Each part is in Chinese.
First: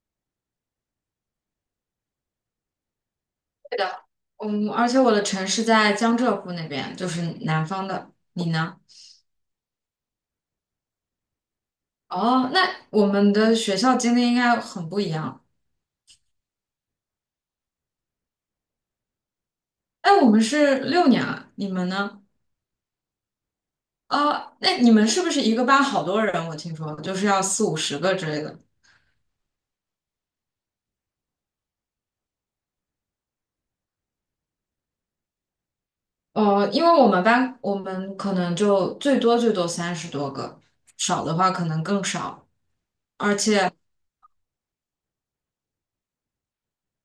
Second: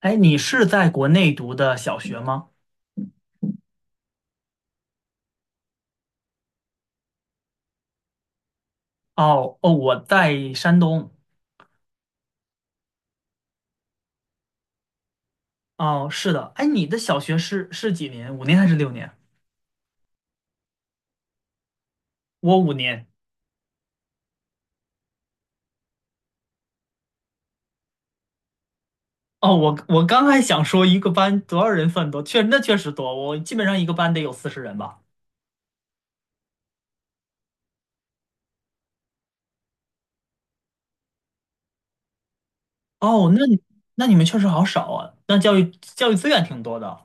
哎，你是在国内读的小学吗？的，嗯，而且我的城市在江浙沪那边，就是南方的。你呢？哦哦，我在山东。哦，那我们的学校经历应该很不一样。哦，是的。哎，你的小学是几年？五年还是6年？哎，我们是六年啊，你们呢？我五年。哦，那你们是不是一个班好多人？我听说就是要四五十个之类的。哦，我刚还想说一个班多少人算多，确实多，我基本上一个班得有40人吧。哦，因为我们班我们可能就最多最多30多个，少的话可能更少。哦，而那你且。那你们确实好少啊，那教育资源挺多的。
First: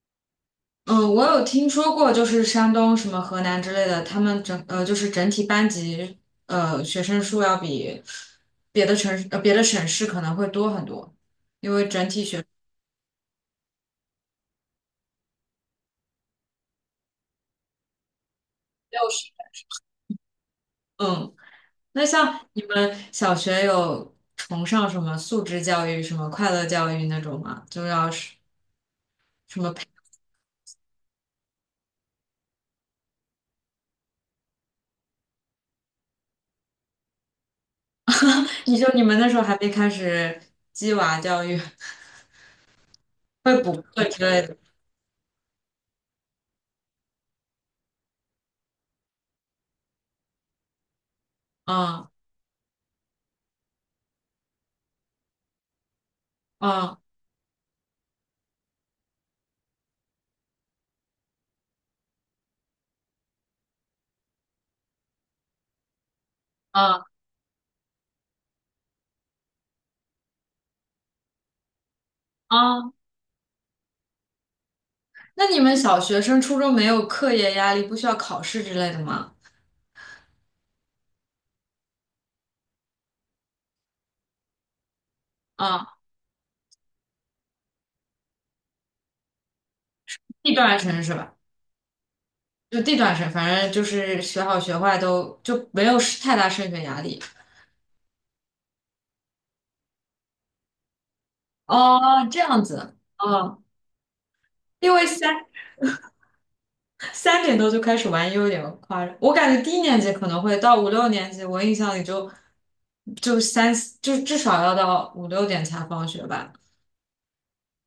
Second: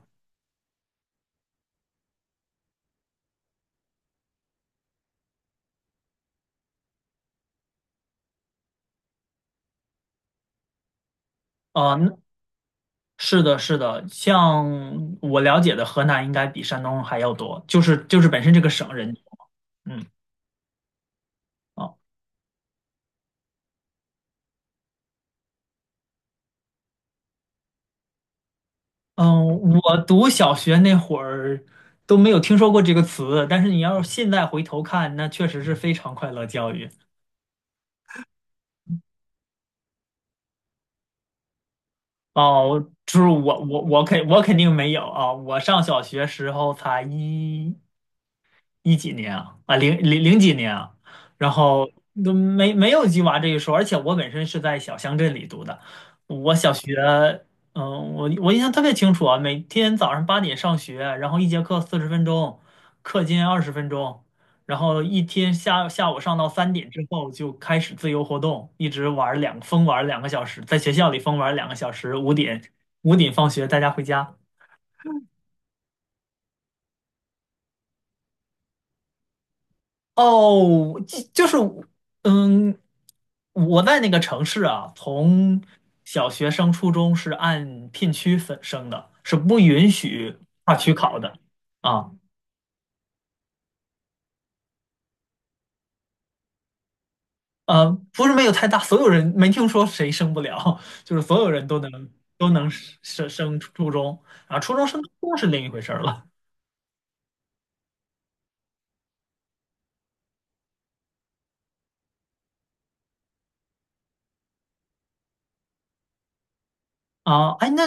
嗯，我有听说过，就是山东什么河南之类的，他们就是整体班级学生数要比别的省市可能会多很多。啊，那是的，是的，像我了解的，河南应该比山东还要多，就是本身这个省六人多。十嗯。嗯，哦那像你们小学有崇尚什么素质教育、什么快乐教育那种吗？就要是嗯，什么培，我读小学那会儿都没有听说过这个词，但是你要是现在回头看，那确实是非常快乐教育 你们那时候还没开始鸡娃教育，哦。就是我会我补我课之肯我类肯的。定没有啊，我上小学时候才一几年啊，零零几年啊，然后嗯都没有鸡娃这一说，而且我本身是在小乡镇里读的，我小学，嗯我印象特别清楚啊，每天早上8点上学，然后一节课40分钟，课间20分钟，然后一天下午上到3点之嗯后就开始自由活动，一直玩儿疯玩儿两个小时，在学校里疯玩儿两个小时，五点嗯。五点放学大家回家。那你们小学生、初中没有课业压力，不需要考试之类的吗？哦，就是，嗯，我在那个城市啊，从啊，小学升初中是按片区分升的，是不允许地跨段区生是考的吧？啊。就地段生，反正就是学好学坏都就没有太大升学压力。不是没有太大，所有人没听说谁升不了，就是所有人都能哦，这都样能子。升哦，初中啊，初中因升为高中三是另一回事儿了三点多就开始玩，又有点夸张。我感觉低年级可能会到五六年级，我印象里就三，就至少要到五六点才放学吧。啊。哎，那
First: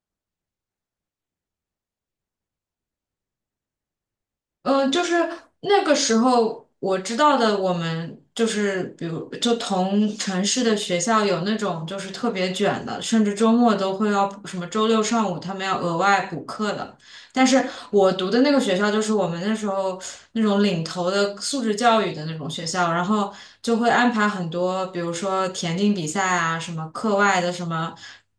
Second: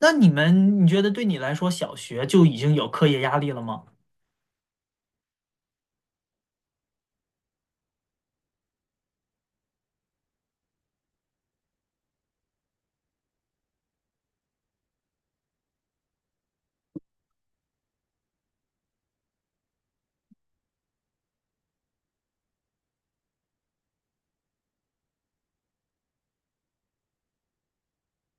那你们，你觉得对你来说，小学就已经有课业压力了吗？就是那个时候我知道的，我们就是比如就同城市的学校有那种就是特别卷的，甚至周末都会要什么周六上午他们要额外补课的。但是我读的那个学校就是我们那时候那种领头的素质教育的那种学校，然后就会安排很多，比如说田径比赛啊，什么课外的什么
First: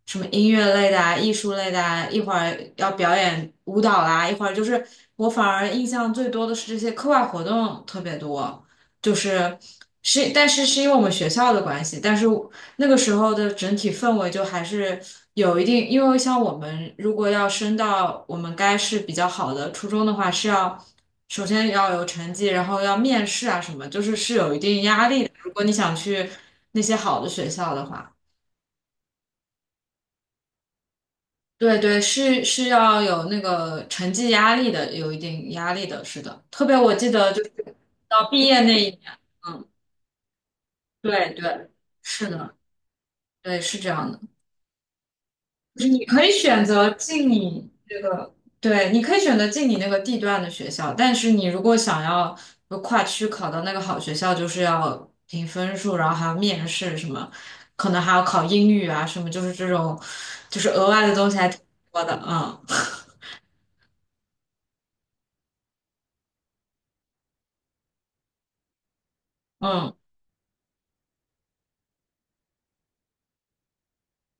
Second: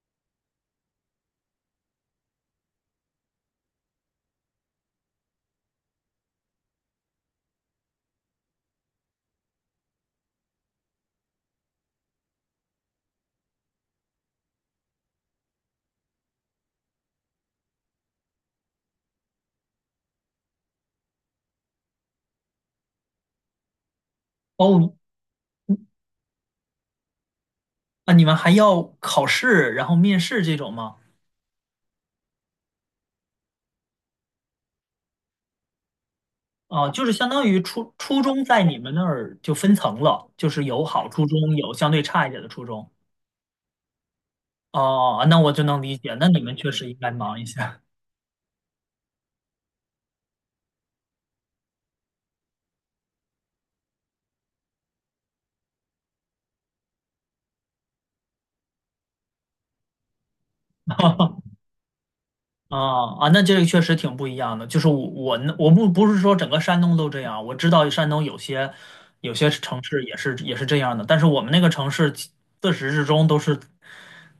什么音乐类的啊，艺术类的啊，一会儿要表演舞蹈啦，一会儿就是我反而印象最多的是这些课外活动特别多，就是是，但是是因为我们学校的关系，但是。那个时候的整体氛围就还是有一定，因为像我们如果要升到我们该是比较好的初中的话，是要首先要有成绩，然后要面试啊什么，就是是有一定哦，压力的。如果你想去那些好的学校的话，啊，你们还要考试，然后面试这种吗？对对，是要有那个成绩压力的，有一定压力的，是的。特别啊，我就记是相得就当是于初初到中毕业在那你一们年，那儿就嗯，分层了，就是有好初对中，对，有相对差一是点的的，初中。对，是这样的。哦，那我就能就是理你解，可那以你们选确实择应该进忙一你下。这个，对，你可以选择进你那个地段的学校，但是你如果想要就跨区考到那个好学校，就是要凭分数，然后还要面试什么，可能还要考英语啊什么，就是这种，就是额外的东西还 挺多的，嗯啊啊，那这个确实挺不一样的。就是我呢我不是说整个山东都这样，我知道山东有些城嗯市也是这样的，但是我们那个城市自始至终都是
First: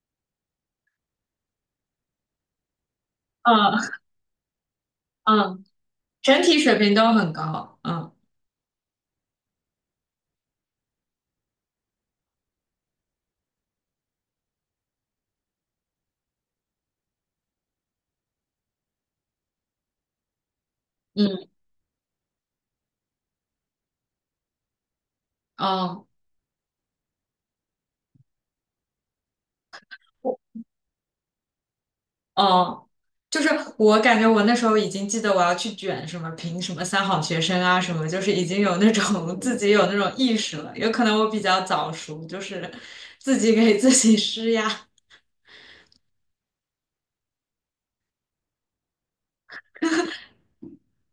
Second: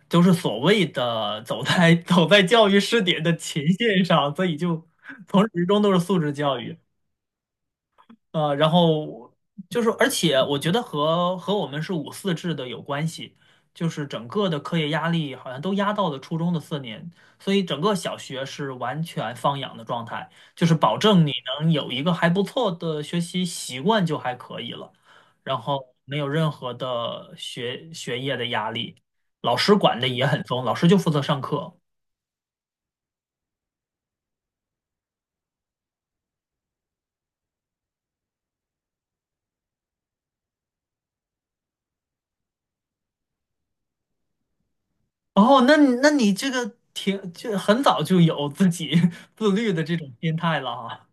都是所谓的走在 走在教育试点的前嗯线上，所以就从始嗯，至终都是素质整教体育。水平都很高，嗯然后就是，而且我觉得和我们是五四制的有关系，就是整个的课业压力好像都压到了初中的4年，所以整个小学是完全放养的状态，就是保证你嗯能有一个还不错的学习习惯就还可以了，然后嗯。没有任何的学业的压力，老师管的也很松，老师就负责上课。哦，就是我感觉我那时候已经记得我要去卷什么评什么三好学生啊什么，就是已经有那种 自己有那种意识了。有可能我比较早熟，就是自己给自己施压。哦，那你这个挺就很早就有自己 自律的这种心态了哈。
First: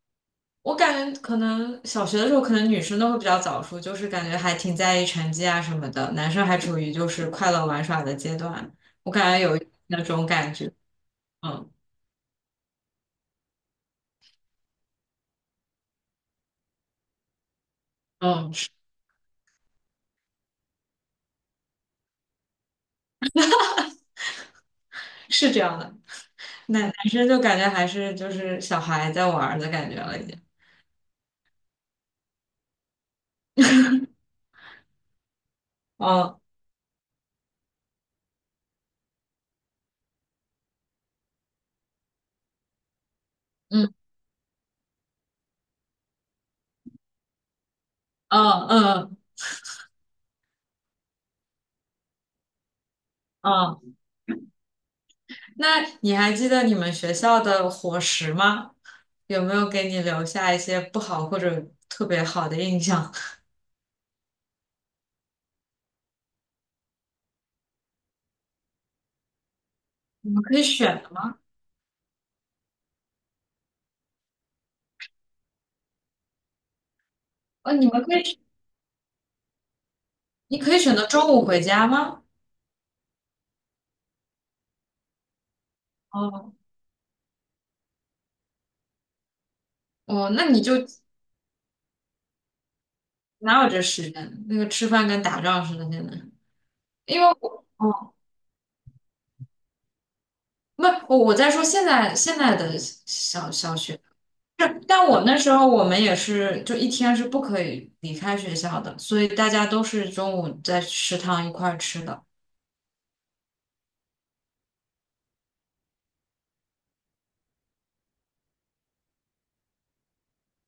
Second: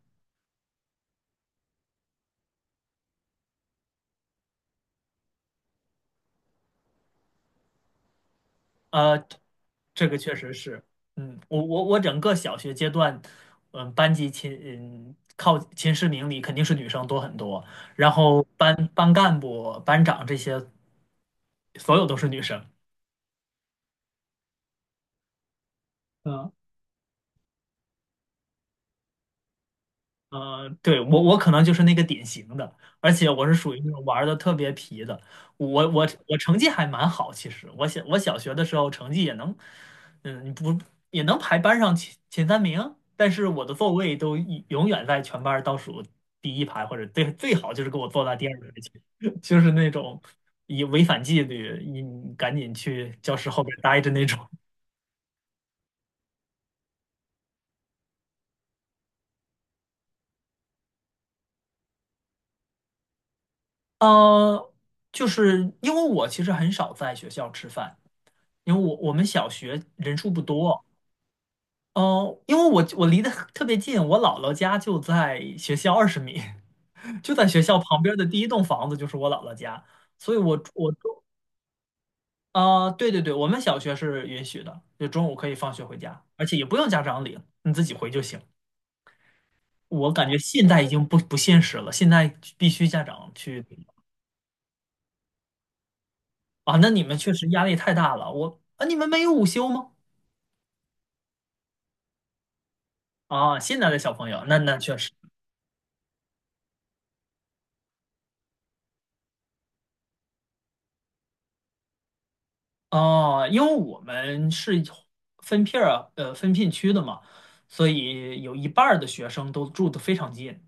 我感觉可能小学的时候，可能女生都会比较早熟，就是感觉还挺在意成绩啊什么的，男生还处于就是快乐玩耍的阶段。我呃，感觉有那这个种确实感觉，是，我嗯我我整个小学阶段，嗯，班级前嗯靠前10名里肯定是女生多很多，然后嗯，是班干部、班长这些所有都是女生。是这样的。嗯男生就感觉还是就是小孩在玩儿的感觉了，已经。对，我可能就是那个典型的，而且我是属于那种玩的特别皮的。我嗯成绩还蛮好，其实我小学的时候成绩也能，嗯，不也能排班上前三名，但是我的座嗯。位都永远在全班倒数第一排，或者最好就是给我坐在第二排嗯去，嗯 就是那种以违反纪律，你赶紧去教室后边嗯，待着那种。那你还记得你们学校的伙食吗？有没有给你留下一些不好或者特别好的印象？呃，就是因为我其实很少在学校吃饭。因为我们小学人数你不们可以多，选的吗？哦，因为我离得特别近，我姥姥家就在学校20米，就在学哦，校你旁们边可的第以，一栋房子就是我姥姥家，所以你我可以我选择中中午回家吗？啊、对对对，我们小学是允许的，就中午可以放学回家，而哦且也不用家长领，你自己回就行。我感哦，觉那你现就在已经不现实了，现在必须家长哪去有这时间？那个吃饭跟打仗似的，现在。啊，那你们因为确实压我，力太哦，大了，我啊，你们没有午休吗？不，我在说现在的小啊，小现在的学。小朋友，那是，确但实。我那时候我们也是，就一天是不可以离开学校的，所以大家都是中午在食堂一块儿吃的。哦，因为我们是分片区的嘛，所以有一半儿的学生都住得非常近，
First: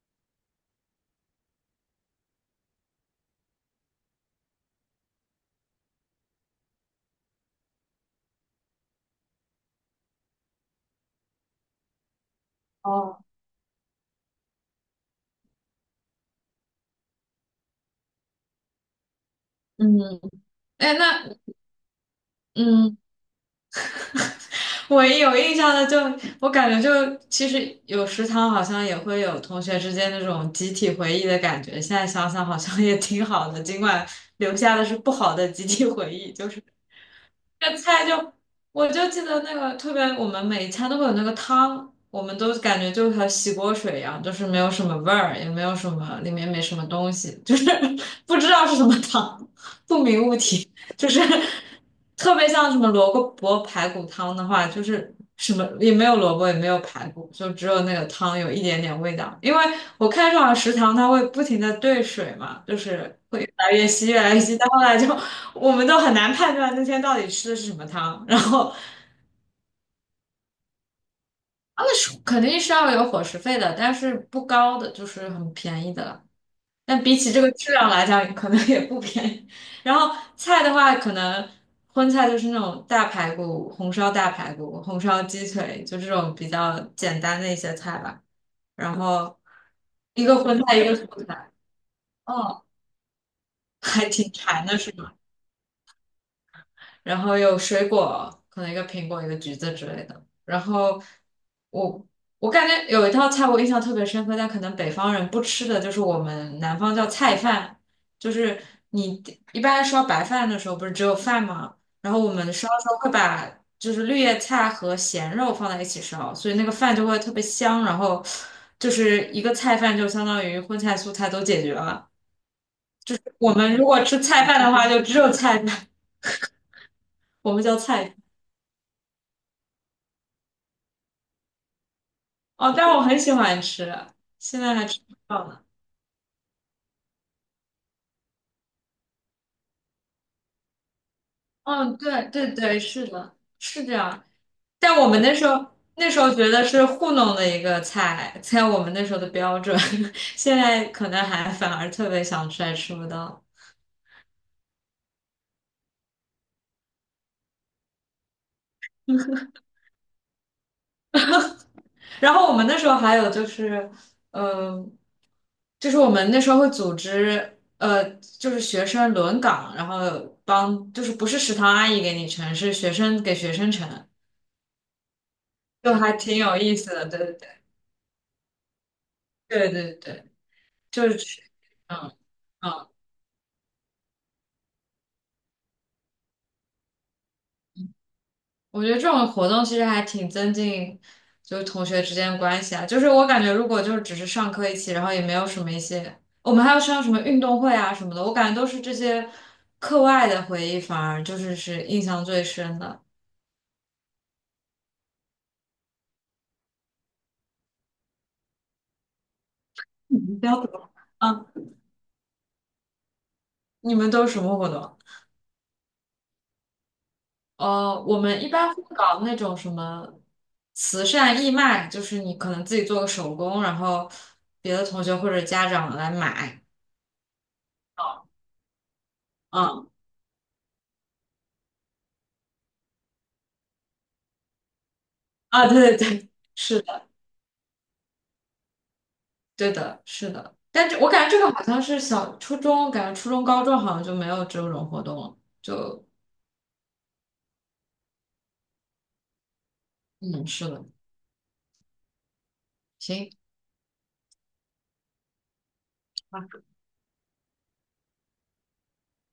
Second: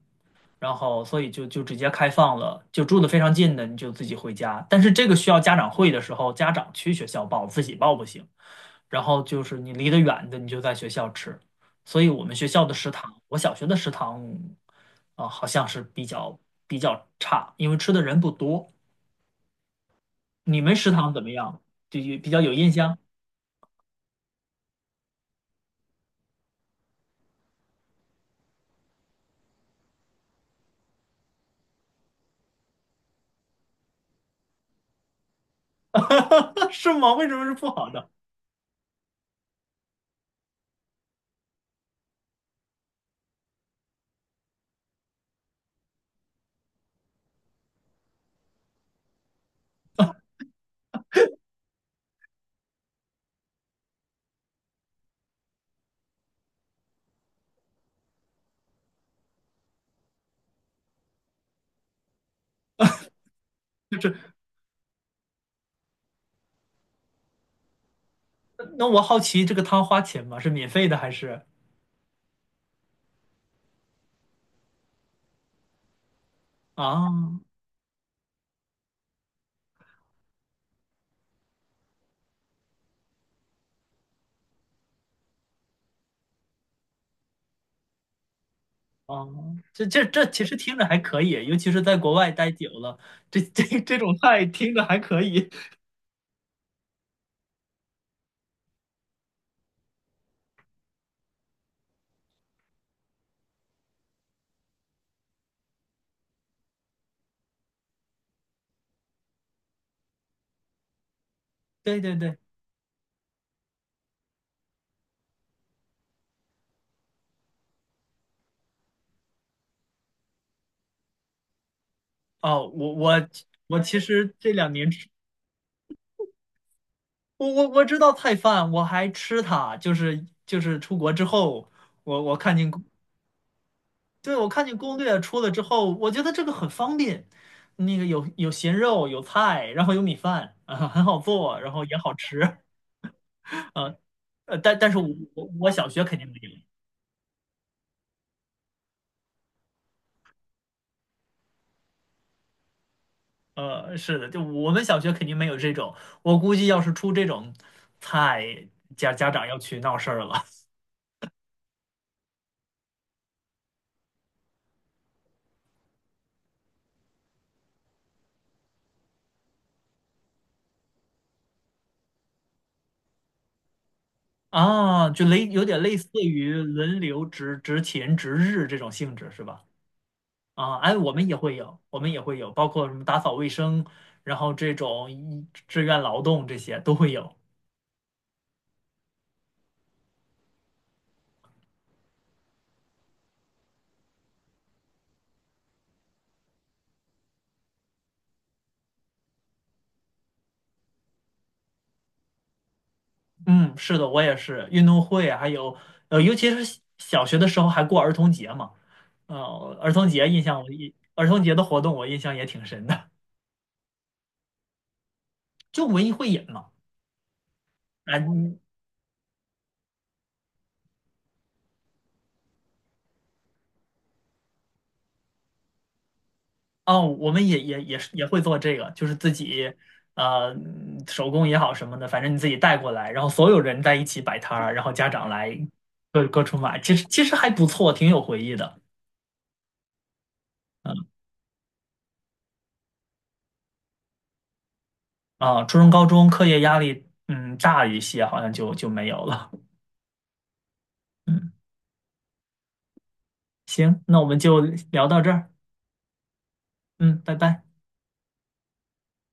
然后所以就直接开放了，就住得非常近的你就自己回家。但是这个需要家长会的时候，家长去学校报，自己报不行。然后就是你离得远的，你就在学校吃。所以我们学校的食堂，哦，我小学的食堂啊，好像是比较差，因为吃的人不多。嗯，你们食哎，堂怎么那样？就有比较有印象？嗯，我有印象的就，我感觉就其实有食堂好像也会有同学之间那种集体回忆的感觉。现在想想好像也挺好的，尽管留下的是不好的集体回忆，就是 是吗？为什么是不这好菜的？就，我就记得那个特别，我们每一餐都会有那个汤，我们都感觉就和洗锅水一样，就是没有什么味儿，也没有什么，里面没什么东西，就是 不知道是什么汤，不明物体，就是特别像什么萝卜排骨汤的话，就是什么也没有萝卜，也没有排骨，就只有那个汤有一点点味道。因为我看上了食堂，它会不停的兑水嘛，就是会越来越就稀，是越来越稀，到后来就我们都很难判断那天到底吃的是什么汤。然后那我好奇，这个汤花钱吗？是免费的还是他们是肯定是要有伙食费的，但是不高的，就是很便宜的了。但比起啊这个质量来讲，可能也不便宜。然后菜的话，可能荤菜就是那种大排骨、红烧大排骨、红烧鸡腿，就这种比较简单的一些菜吧。然啊？后这这一这个其实荤听菜，一着个还素可以，菜，尤其是在国外待哦，久了，这这这还种挺菜馋听的着是还吗？可以。然后有水果，可能一个苹果，一个橘子之类的。然后我我感觉有一道菜我印象特别深刻，但可能北方人不吃的就是我们南方叫菜饭，就是你一般烧白饭的时候不是只有饭吗？对然对后我对，们烧的时候会把就是绿叶菜和咸肉放在一起烧，所以那个饭就会特别香，然后就是一个菜饭就相当于荤菜素菜都解决了。哦，我我我们我如其果吃实菜这饭的两话，年就吃，只有菜饭，我我们我叫我知道菜菜饭，我还吃它，就是出国之后，我看见。哦，但我很喜欢吃，对，我现看在见还攻吃不略出到了之呢。后，我觉得这个很方便，那个有咸肉，有菜，然后有米饭，啊，很好做，然后也嗯，好对对吃，对，是的，是这啊，样。但但但是我我们那我时候我小学那肯时定候没觉有，得是糊弄的一个菜，在我们那时候的标准，现在可能还反而特别想吃，还吃不到。是的，就我们小学肯定没有这种，我估计要是出这种菜，家长要去闹事儿了 然后我们那时候还有就是，嗯、就是我们那时候会组织，就是学生轮岗，然后帮，就是不是食堂阿姨给你盛，是学生给学生盛，啊，就有点就类似还挺于有意思轮的，对流对值日这种性质是吧？对对对对。啊，哎，就我是们也去会有，我们嗯也会有，包括嗯，什么打扫卫生，然后这种志愿劳动这些都会有。我觉得这种活动其实还挺增进就是同学之间的关系啊。就是我感觉，如果就是只是上课一起，然后也没有什么一些，我们还要上什么运动会啊什么的，我感觉都是这些课外的回忆，反而就是是印象最深的。嗯，是的，我也是。运动会还有，尤其是小学的时候还过儿童节嘛，呃，你们都怎么？儿童节的嗯，活动我印象也挺深的，你们都是什么活动？就文艺汇演嘛。啊，我们一般会搞那种什么慈善义卖，就是你可能自己做个手工，然后别的同学或者家长来买。哦，我们也会做这个，就是自己嗯。呃手工也好什么的，反正你自己带过来，然后所有人在一起摆摊儿，然后家长来啊，对对各对，各处买，是其实的，其实还不错，挺有回忆的对的，是的。但这我感觉这个好像是小初中，感觉初中、高中好像就没有这种活动了。啊。初中、就高中课业压力大一些，好像就没有了。嗯，是的，嗯，行。行，那我们就聊到这儿，嗯，拜拜。